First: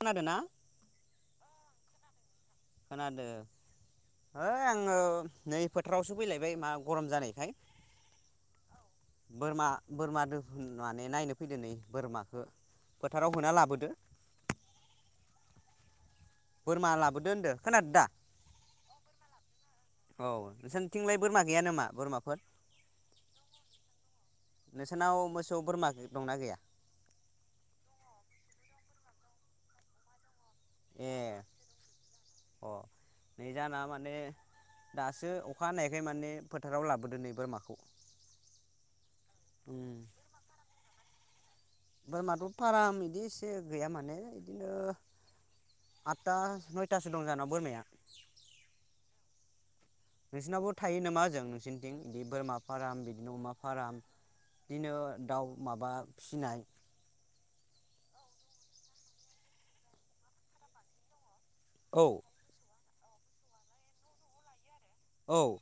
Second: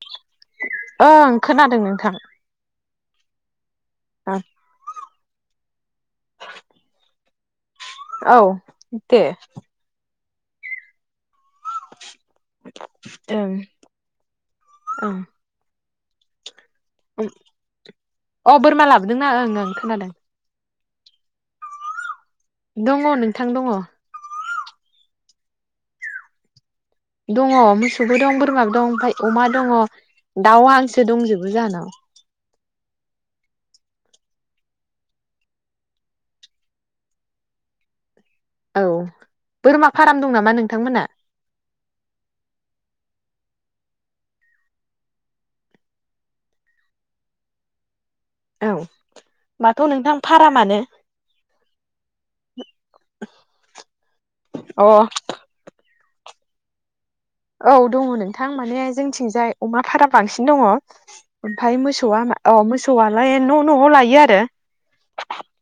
खोनादोना ओं खोना दों नोंथां। खोनादो? ओं है आंङो नै फोथारावसो फैलायबाय मा गरम जानायखाय। औ दे। बोरमा बोरमा दो माने नायनो फ फैदो नै बोरमाखौ फोथाराव ओं होना लाबोदो ओं बोरमा लाबोदो होनदो खोनादों दा अ बोरमा लाबोदोंना ओं ओं खोनादों औ नोंसा थिंलाय बोरमा गैया नामा बोरमाफोर? दंङ नोंथां दंङ। सौ बोरमा दंना गैया? दङ मोसौबो दं बोरमा दं ओमफ्राय अमा दङ दाउ हांसो ए दंजोबो जोंंहानाव। अ नै जाना माने दासो अखा हानायखाय माने फोथाराव लाबोदो नै बोरमाखौ। औ उम बोरमा फाराम दं नामा नोंथांमोना? बोरमाथ' फाराम बिदि एसे गैया माने बिदिनो आदथा नयथासो दं जाहानाव बोरमाया। औ। माथ' नोंथां नोंसिनावबो फारामानो थायो नामा ओजों नोंसिनथिं बिदि बोरमा फाराम बिदिनो अमा फाराम अ बिदिनो दाउ माबा फिनाय औ दङ नोंथां माने जोंथिंजाय अमा फाराम बांसिन दंङ। ओमफ्राय औ मोसौआ मा अ मोसौ सौआलाय न' न'आव लायो आरो। औ।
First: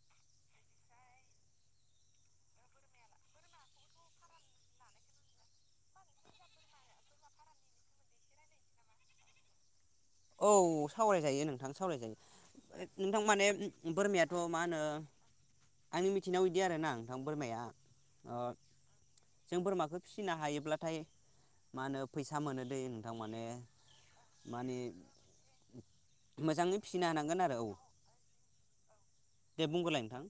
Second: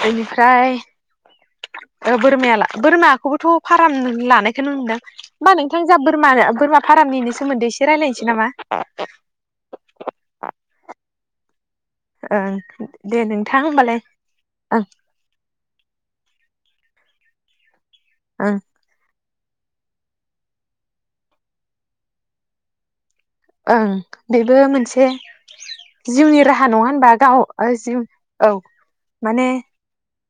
बेनिफ्राय बोरमाया ला बोरमाखौबोथ' फाराम लानायखौनो नुदों होमबा नोंथां जा बोरमा ला बोरमा फारामनि सोमोन्दै एसे रायज्लायनोसै नामा? औ सावराय जायो नोंथां। सावराय ओं जायो दे नोंथां माने होमबालाय बोरमायाथ' मा होनो ओं आंनि मिथिनायाव बिदि आरो ना नोंथां बोरमाया ओ ओं। जों बोरमाखौ फिसिनो हायोब्लाथाय मा होनो फैसा मोनो दे ओं बेबो मोनसे जिउनि राहा मोजाङै नङा फिसिनो होनबा हानांगोन गाव आरो औ जिव औ माने दे बुंगोरलाय नोंथां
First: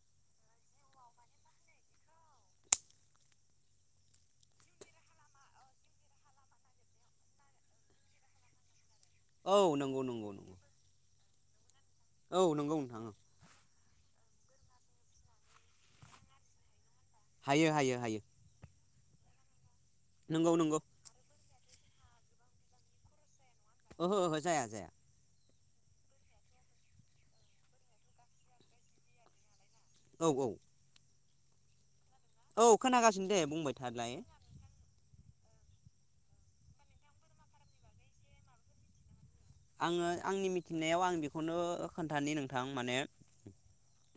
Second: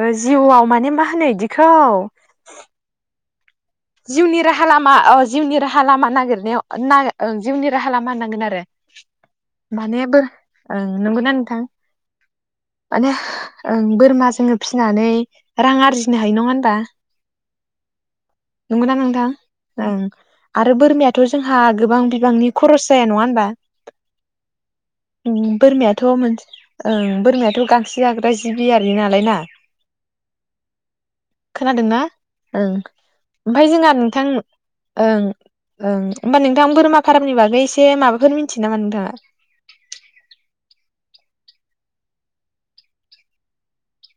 ओ जिउआव माने मा होनो इदिखौ जिउनि राहा लामा ओ जिउनि राहा लामा नागिरनायाव नागि ओ जिउनि राहा लामा होननांगोन आरो। औ नंगौ माने बो नंगौ नंगौ ओ नोंगौना नोंथां? औ नोंगौ नोंथां माने औ। ओं बोरमा जोङो फिनानै रां आरजिनो हायो नङा होनबा। हायो हायो हायो। नंगौना नोंथां? ओं नंगौ आरो नंगौ बोरमायाथ' जोंहा गोबां बिबांनि खरस जाया नङा होनबा। ओहो ओहो जाया जाया। उम बोरमायाथ' मोनसे ओ बोरमायाथ गांसो जाग्रा जिबियारि नालाय ना। औ औ। खोनादोंना? औ खोनागासिनो दे ओमफाय बुंबाय जोंहा थालाय नोंथां ओं ओं होमबा नोंथां बोरमा फारामनि बागै एसे माबाफोर मिनथियो नामा नोंथाङा? आङो आंनि मिथिनायाव आं बेखौनो ओ खोन्थानि नोंथां माने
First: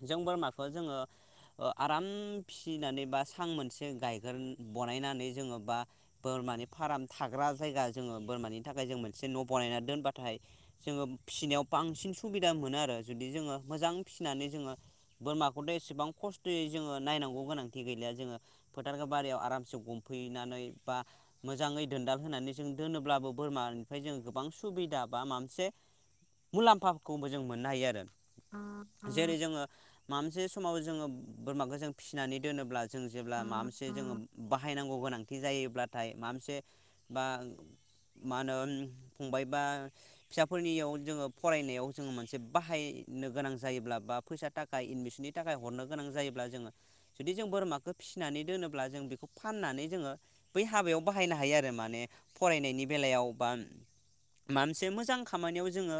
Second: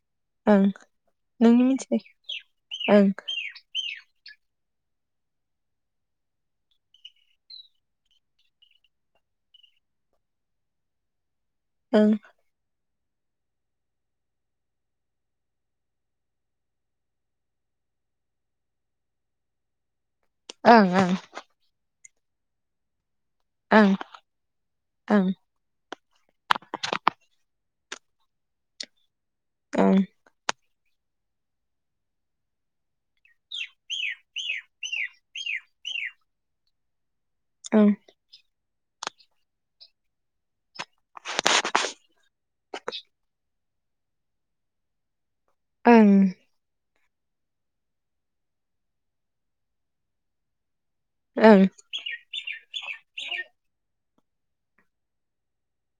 जों ओं बोरमाखौ जोङो नोंनि ओ मिथिनाय आराम फिसिनानै ओं बा सां मोनसे गायगोन बनायनानै जोङो बा बोरमानि फार्म थाग्रा जायगा जोङो बोरमानि थाखाय जों मोनसे न' बनायना दोनबा थाय जोङो फिसिनायाव बांसिन ओं सुबिदा मोनो आरो। जुदि जोङो मोजां फिसिनानै जोङो बोरमाखौथ' एसेबां खस्थयै जोङो नायनांगौ गोनांथि गैलिया जोङो फोथारखौ बारियाव आरामसे गुम फैनानै ओं बा ओं मोजाङै दोनदाल होनानै जों दोनोब्लाबो बोरमानिफ्राय जोङो गोबां सुबिदा बा ओं मामसे मुलाम्फाखौ जों मोननो हायो आ रो। जेरै जोङो मा ओं मोनसे समाव जोङो बोरमाखौ जों फिसिनानै दोनोब्ला जों जेब्ला मा मोनसे जोङो बाहायनांगौ गोनांथि जायोब्लाथाय मा मोनसे बा ओं मा होनो फंबायबा फिसाफोरनियाव जोङो फरायनायाव जोङो मोनसे बाहायनो गोनां ज जायोब्ला बा फैसा थाखाय एडमिसननि थाखाय हरनो गोनां ओं जायोब्ला जोङो जुदि जों बोरमाखौ फिसिनानै दोनोब्ला जों बेखौ फाननानै जोङो बै हाबायाव बाहायनो हायो ओं आरो माने फनायनि बेलायाव बा मामसे मोजां खामानियाव जोङो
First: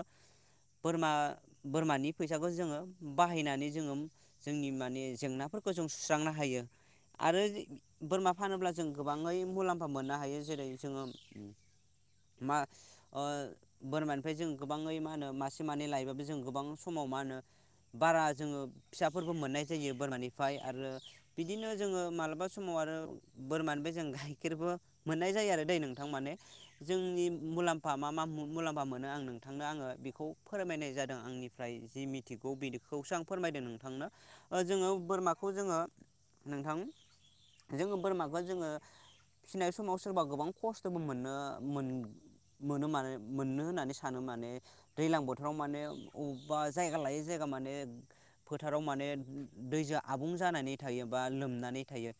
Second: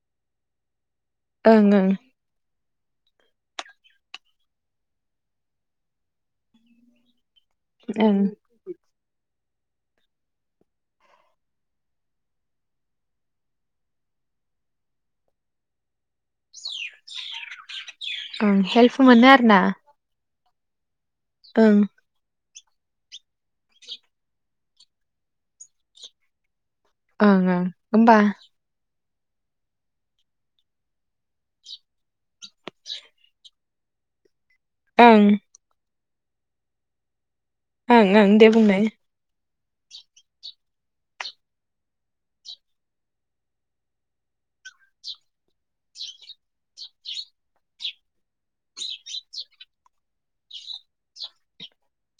बोरमा ओं बोरमानि फैसाखौ जोङो बाहायनानै जोङो जोंनि माने जेंनाफोरखौ जों सुस्रांनो हायो आरो जे ओं बोरमा फानोब्ला जों गोबाङै मुलाम्फा मोननो हायो जेरै जोङो मा ओ बोरमानिफ्राय जों गोबाङै मा होनो मासे मानै लायोबाबो जों गोबां समाव मा होनो बारा ओं जोङो हेल्प मोनो फिसाफोरखौ आरो ना मोननाय जायो बोरमानि फाइ आरो बिदिनो ओं जोङो मालाबा सम समाव आरो बोरमानि बे जों गाइखेरबो मोननाय जायो आरो दै नोंथां माने जोंनि ओं ओं मुलाम्फा मा होमबा मा मु मुलामा मोनो आं नोंथांनो आङो बेखौ फोरमायनाय जादों आंनिफ्राय जि मिथिगौ बिखौसो आं फोरमायदों नोंथांनो जोङो ओं बोरमाखौ जोङो नोंथां जोङो ओं ओं बोरमाखौ दे जोङो बुंनाय फिसिनाय समाव सोरबा गोबां खस्थ'बो मोननो मोन मोनो माने मोननो होननानै सानो माने दैज्लां बोथोराव माने वबेबा जायगा लायै जायगा माने फोथाराव माने दैजों आबुं जानानै थायो बा लोमनानै थायो।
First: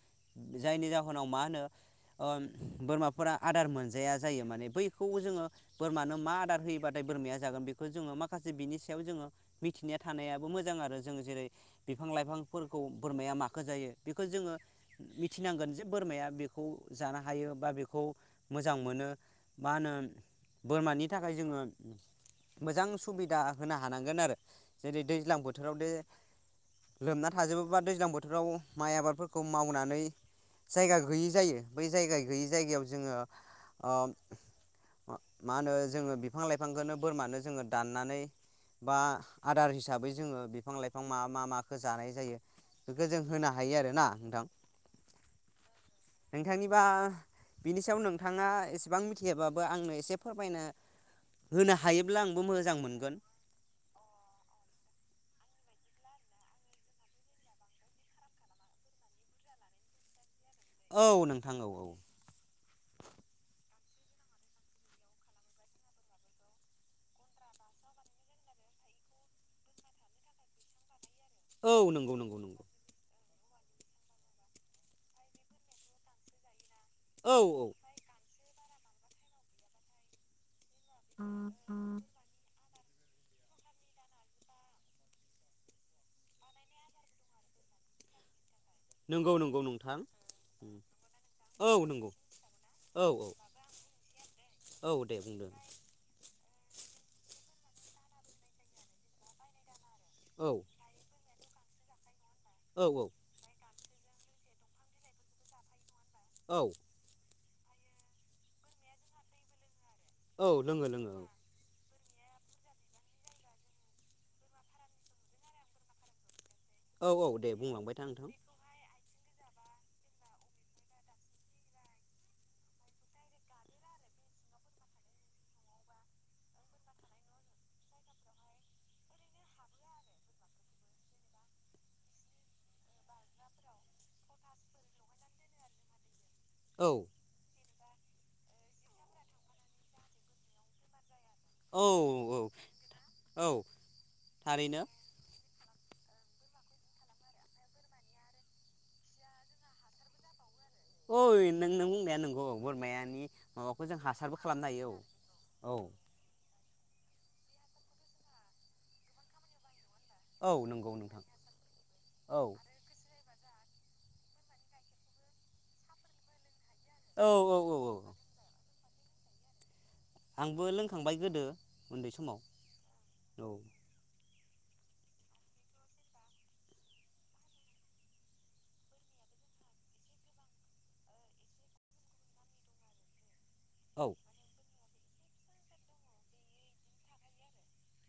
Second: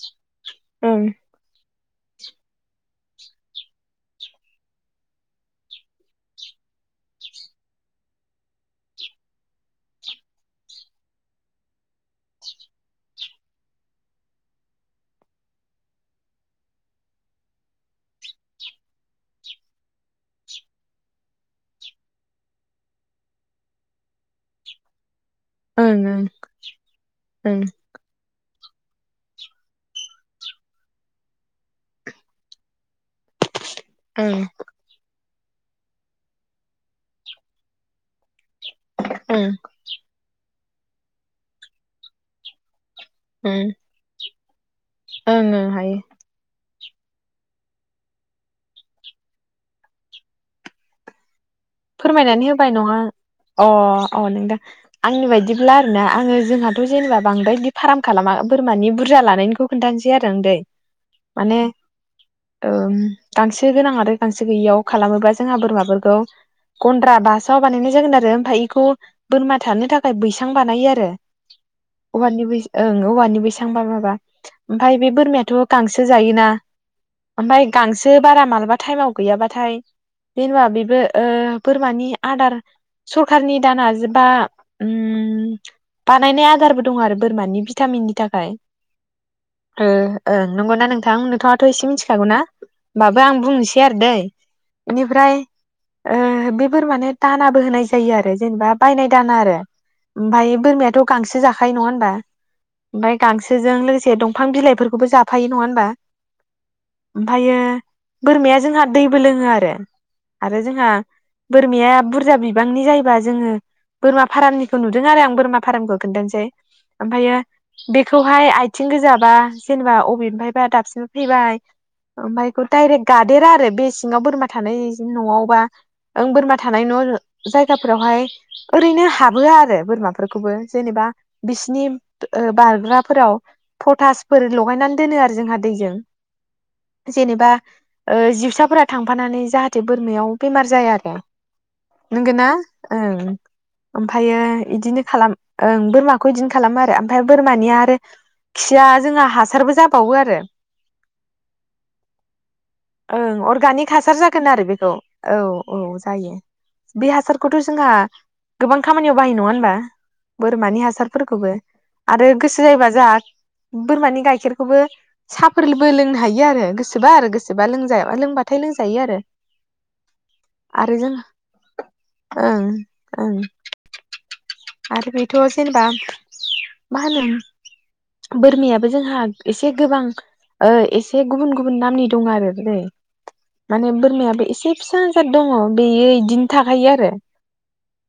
जायनि ओं जाहोनाव मा होनो, ओ बोरमाफोरा आदार मोनजाया जायो माने बैखौ खौ जोङो बोरमानो मा आदार होयोबाथाय बोरमाया जागोन बेखौ जोङो माखासे बिनि सायाव जोङो मिथिनाया थानायाबो मोजां आरो जोङो जेरै बिफां लाइफांफोरखौ बोरमाया माखौ जायो बेखौ जोङो मिथिनांगोन जे बोरमाया बेखौ जानो हायो बा बेखौ मोजां मोनो। मा होनो बोरमानि थाखाय जोङो मोजां सुबिदा होनो हानांगोन आरो जेरै दै दैज्लां बोथोराव दे ओं ओं लोमना ओं थाजोबोबा दैज्लां बोथोराव माइ आबादफोरखौ मावनानै जायगा गैयै जायो बै जायगा गैयै जायगायाव जोङो ओ ओं मा होनो जोङो बिफां लाइफांखौनो बोरमानो जोङो दाननानै बा आदार हिसाबै जोङो बे बिफां लाइफां मा मा माखौ जानाय जायो बेखौ जों होनो ओं हायो आर ना नोंथां। ओं ओं हायो। बा बिनि सायाव नोंथाङा एसेबां मिथियाबाबो आंनो एसे फोरमायनो फोरमायनानै होबाय नङा अ अ नोंदा आंनि बायदि ब्ला आरोना आङो जोंहाथ' जेनेबा बांद्राय दि फाराम खालामा बोरमानि बुरजा लानायनिखौ खोन्थानोसै आरो। [unintelligible] औ नोंथां माने औ औ ओम गांसो गांसो गोनां आरो गांसो गैयियाव खालामोबा जोंहा बोरमाफोरखौ गन्द्रा बासा‌ बानायनाय जागोन आरो ओमफाय इखौ बोरमा थानो थाखाय बैसां बानायो आरो। औ नंगौ नंगौ औवानि नंगौ बैस ओं औवानि बैसांबा माबा ओमफाय बे बोरमायाथ' गांसो जायोना? औ औ ओमफाय गांसो बारा मालाबा थाइमाव गैयाबाथाय जेन'बा बे बे ओ इ आदार सरखारनि दाना सरखारनि आदार बा उम बानायनाय आदारबो दंआरो बोरमानि भिटामिननि थाखाय। नंगौ नंगौ ओ नोंथां ओं नोंगौना नोंथां नोंथाङाथ' औ एसे नंगौ मिन्थिखागौना औ होमबाबो आं औ बुंनोसै आरो दै औ दे इनिफ्राय बुंदों ओ बेफोर माने दानाबो होनाय जायोआरो जेनेबा बायनाय दाना आरो औ ओमफाय बोरमायाथ' गांसो जा खायो नङा होनबा। औ औ ओमफाय गांसोजों लोगो से दंफां बिलाइफोरखौबो जाफायो नङा होनबा। औ ओमफायो बोरमाया जोंहा दैबो लोङो आरो। औ आरो लोङो जोंहा लोङो औ बोरमाया बुरजा बिबांनि जायोबा जोङो बोरमा फारामनिखौ नुदोंआरो आं बोरमा फारामखो खोन्थानोसै औ औ ओमफायो दे बुंलांबाय था नोंथां बेखौहाय आइथिं गोजा बा जेनेबा अबेनफायबा दाबसे बा जेनबा अबेनफायबा दाबसेनिफाय फैबाय ओमफाय इखौ डायरेक्ट गादेराआरो बे सिङाव बोरमा थानाय जि न'आव बा ओं बोरमा थानाय न'आरो जायगाफोरावहाय ओरैनो हाबो आरो बोरमाफोरखौबो जेनेबा बिसिनि ओ बारग्राफोराव पटासफोर लगायनानै दोनो आरो जोंहा दैजों। औ जेनेबा ओ जिउसाफोरा थांफानानै जाहाथे बोरमायाव बेमार जाया औ [unintelligible] औ नोंगोना ओं औ ओमफायो थारैनो इदिनो खालाम ओं बोरमाखौ इदिनो खालामो आरो ओमफाय बोरमानिया आरो खिया जोंहा हासारबो जाबावो आरो। ओइ नों नों बुंनाया नोंगौ बोरमायानि ओं माबाखौ अर्गानिक जों हासार हासारबो जागोन आरो खालामनो बेखौ हायो औ। औ जायो। बे हासारखौथ' जोंहा गोबां खामानियाव बाहायो नङा होनबा? औ बोरमानि नंगौ नोंथां हासारफोरखौबो आरो औ गोसो जायोबा जोहा बोरमानि गाइखेरखौबो साहफोरबो लोंनो हायो आरो गो सोबा औ आरो औ गोसोबा औ औ लोंजाबा लोंबथाय लों जायो आरो आंबो आरो जों लोंखांबाय गोदो उन्दै समाव ओं ओं औ आरो बेथ' जेनेबा मा होनो बोरमायाबो जोंहा एसे गोबां ओ एसे गुबुन गुबुन नामनि दंआरो [unintelligible] माने औ बोरमायाबो एसे फिसा जाद दङ' बेयो इदिनो थाखायो आरो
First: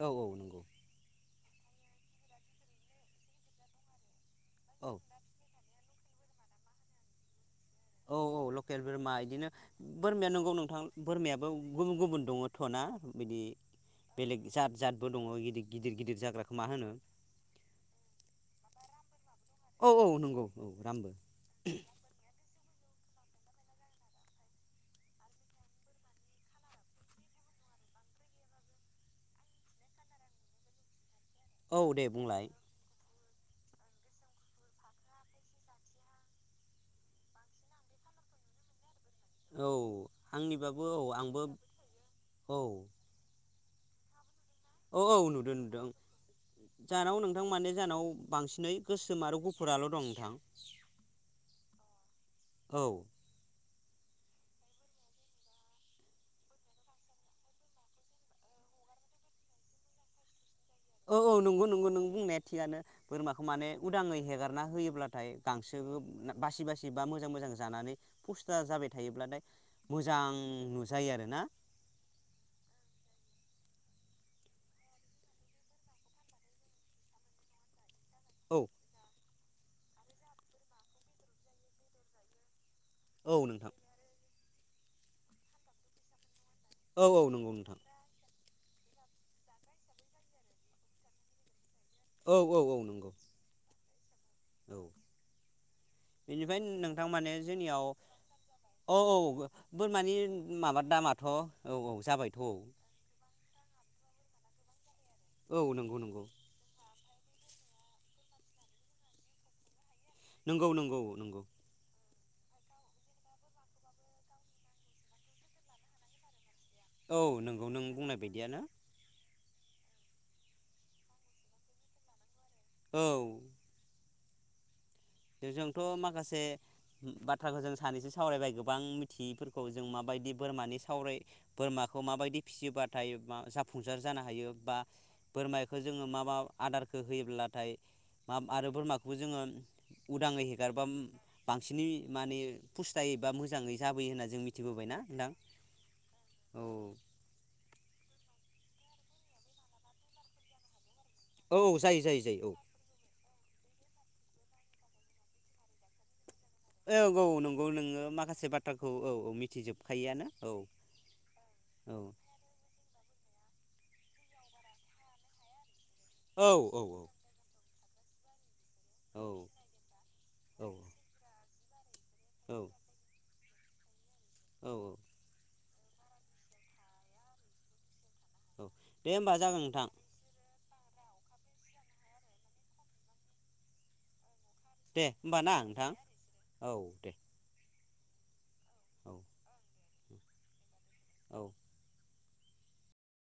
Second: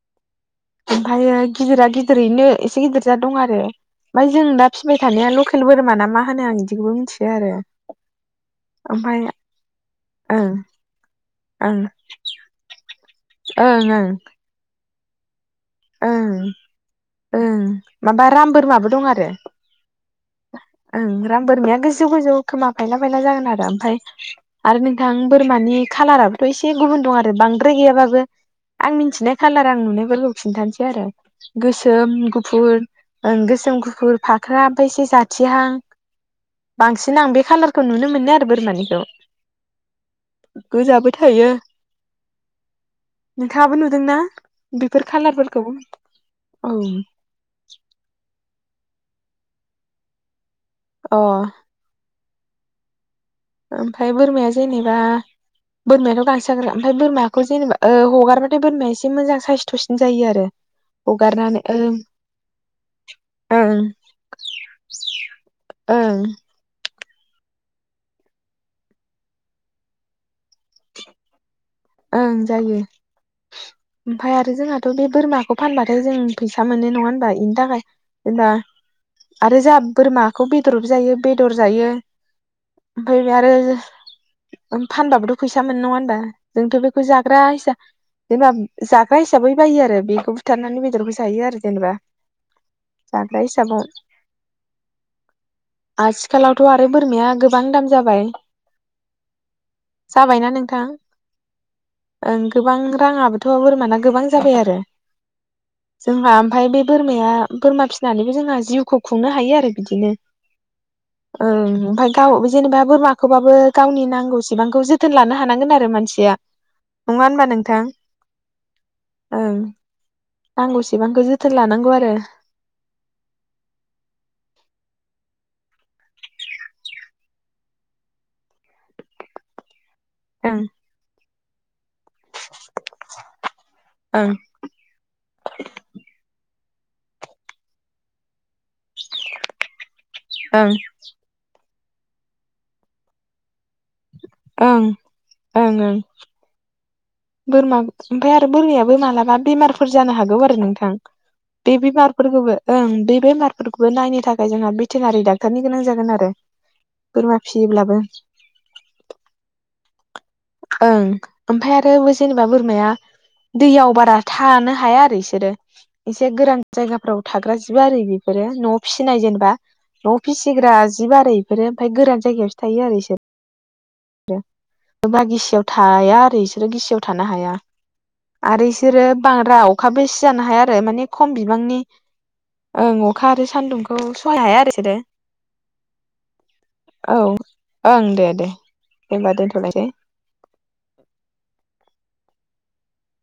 औ औ नोंगौ ओमफ्रायो गिदिरा गिदिरैनो एसे गिदिर जाद दंआरो ओमफाय जों दा औ फिबाय थानाया लकेल बोरमाना मा होनो आं इदिखौबो मिन्थिया आरो औ औ लकेल बोरमा ओमफ्राय बिदिनो बोरमाया ओं नंगौ नोंथां बोरमायाबो ओं गुबुन गुबुन दङथ'ना बिदि ओं ओं बेलेग जाद जाद दङ गिदिर गिदिर ओं जाग्राखौ मा होनो ओं माबा राम बोरमाबो दं आरो औ औ नंगौ औ ओं रामबो राम बोरमाया गोजौ गोजौ खोमा फायला बायला जागोन आरो ओमफ्राय आरो नोंथां बोरमानि खालाराबोथ' एसे गुबुन दं आरो बांद्राय गैयाबाबो आं मिनथिनाय खाालार आं नुनाय ब खिन्थानोसै आरो औ दे गोसोम बुंलाय गुफुर ओ गोसोम गुफुर फाख्रा ओमफ्राय एसे जाथिहां बांसिन आं बे खाालारखौ नुनो मोनो आरो बोरमानिखौ औ आंनिबाबो औ गोजाबो आंबो थायो औ थाबो नुदोंना औ बेफोर औ नुदों कालारफोरखौ नुदों औ जानाव नोंथां माने जोंनाव बांसिन ननै गोसोम आरो गुफुराल' दं नोंथां अह औ ओमफ्राय बोरमाया जेनेबा बोरमायाथ' गांसो जाग्रा ओमफ्राय बोरमाखौ जेनेबा हगारबाथाय बोरमाया एसे मोजां साइस्थ'सिन जायो आरो औ औ हगारनानै नंगौ नंगौ ओं नों बुंनाया थिगानो बोरमाखौ माने ओं उदाङै हेगारना होयोब्लाथाय गांसो ओं बासि बासि बा मोजां मोजां जानानै पस्टार जाबाय थायोब्लाथाय मोजां नुजायो आर ना ओं जायो ओमफफ्राय आरो जोंहाथ' बे बोरमाखौ फानबाथाय जों फैसा मोनो नङा होनबा बेनि थाखाय एबा औ आरो जों बोरमाखौ बेदर जायो बेदर जायो औ नोंथां [unintelligible] फानबाबोथ' फैसा मोनो नङा होनबा? जोंथ' बेखौ औ औ जाग्रा नंगौ हिसा नोंथां जेनेबा जाग्रा हिसाबै बायो आरो बेखौ बुथारनानै बेदरखौ जायो आरो जेनेबा औ औ औ नंगौ जाग्रा हिसाबाव औ बेनिफ्राय आथिखालावथ' आरो नोंथां बोरमाया माने गोबां जोंनियाव दाम जाबाय औ औ बोरमानि जाबायना माबा नोंथां दामाथ' औ जाबायथ' ओं औ गोबां रां आंहाबोथ' बोरमाना गोबां जाबाय आरो औ नंगौ नंगौ जोंहा ओमफ्राय बे बोरमाया बोरमा फिसिनानैबो जोंहा जिउखौ खुंनो हायो आरो बिदिनो नंगौ नंगौ नंगौ औ ओमपाय गाव जेनेबा बोरमाखौबाबो गावनि नांगौसेबांखौ जोथोन लानो हानांगोन आरो मानसिया नङा औ होनबा नोंगौ नोंथां नों बुंनाय बायदियानो ओं नांगौसेबांखौ जोथोन लानांगौ आरो औ जोंथ' माखासे बाथ्राखौ जों सानैसो सावरायबाय गोबां मिथियैफोरखौ जों माबायदि ओं बोरमानि सावराय बोरमा खौ माबायदि फिसियोबाथाय मा जाफुंसार जानो ओं हायो बा बोरमायखौ जोङो मा मा आदारखो होयोब्लाथाय मा आरो बोरमाखौबो जोङो उदाङै ओं हेगारबाम बां सिनि माने फुस्थायैबा मोजाङै जा बोयो होनना जों ओं मिथिबोबायना नोंथां ओं ओं औ बोरमा ओमफाय आरो बोरमायाबो मालाबा बेमारफोर जानो हागौ आरो नोंथां औ बे जायो जायो जायो औ बेमारफोरखौबो ओं बे बेमारफोरखौबो नायनो थाखाय जोंहा भेटेनारि डाक्टारनि गोनां जागोन आरो औ औ बोरमा नंगौ फिसियोब्लाबो नोङो माखासे बाथ्राखौ औ औ मिथिजोबखायोआनो औ थों बे जेनेबा बोरमाया दैयाव बारा थानो हाया आरो इसोरो एसे औ गोरान जायगाफोराव औ थाग्रा बारि बेफोरो न' फिसिनाय जेनेबा औ न'आव फिसिग्रा जिब आरि रेब फाय गोरान औ जायगायावसो औ थायो आरो इसोर औ बागिसेयाव थाया आरो इसे सोरो गिसियाव थानो हाया औ आरो इसोरो दे होमबा बांद्रा जागोन नोंथां अखाबो सिजानो हाया रो माने खम बिबांनि ओं अखा आरो सानदुंखौ दे होमबा ना नोंथां औ दे ओं दे दे दे औ होमबा दोनथलायदे [inaudible] औ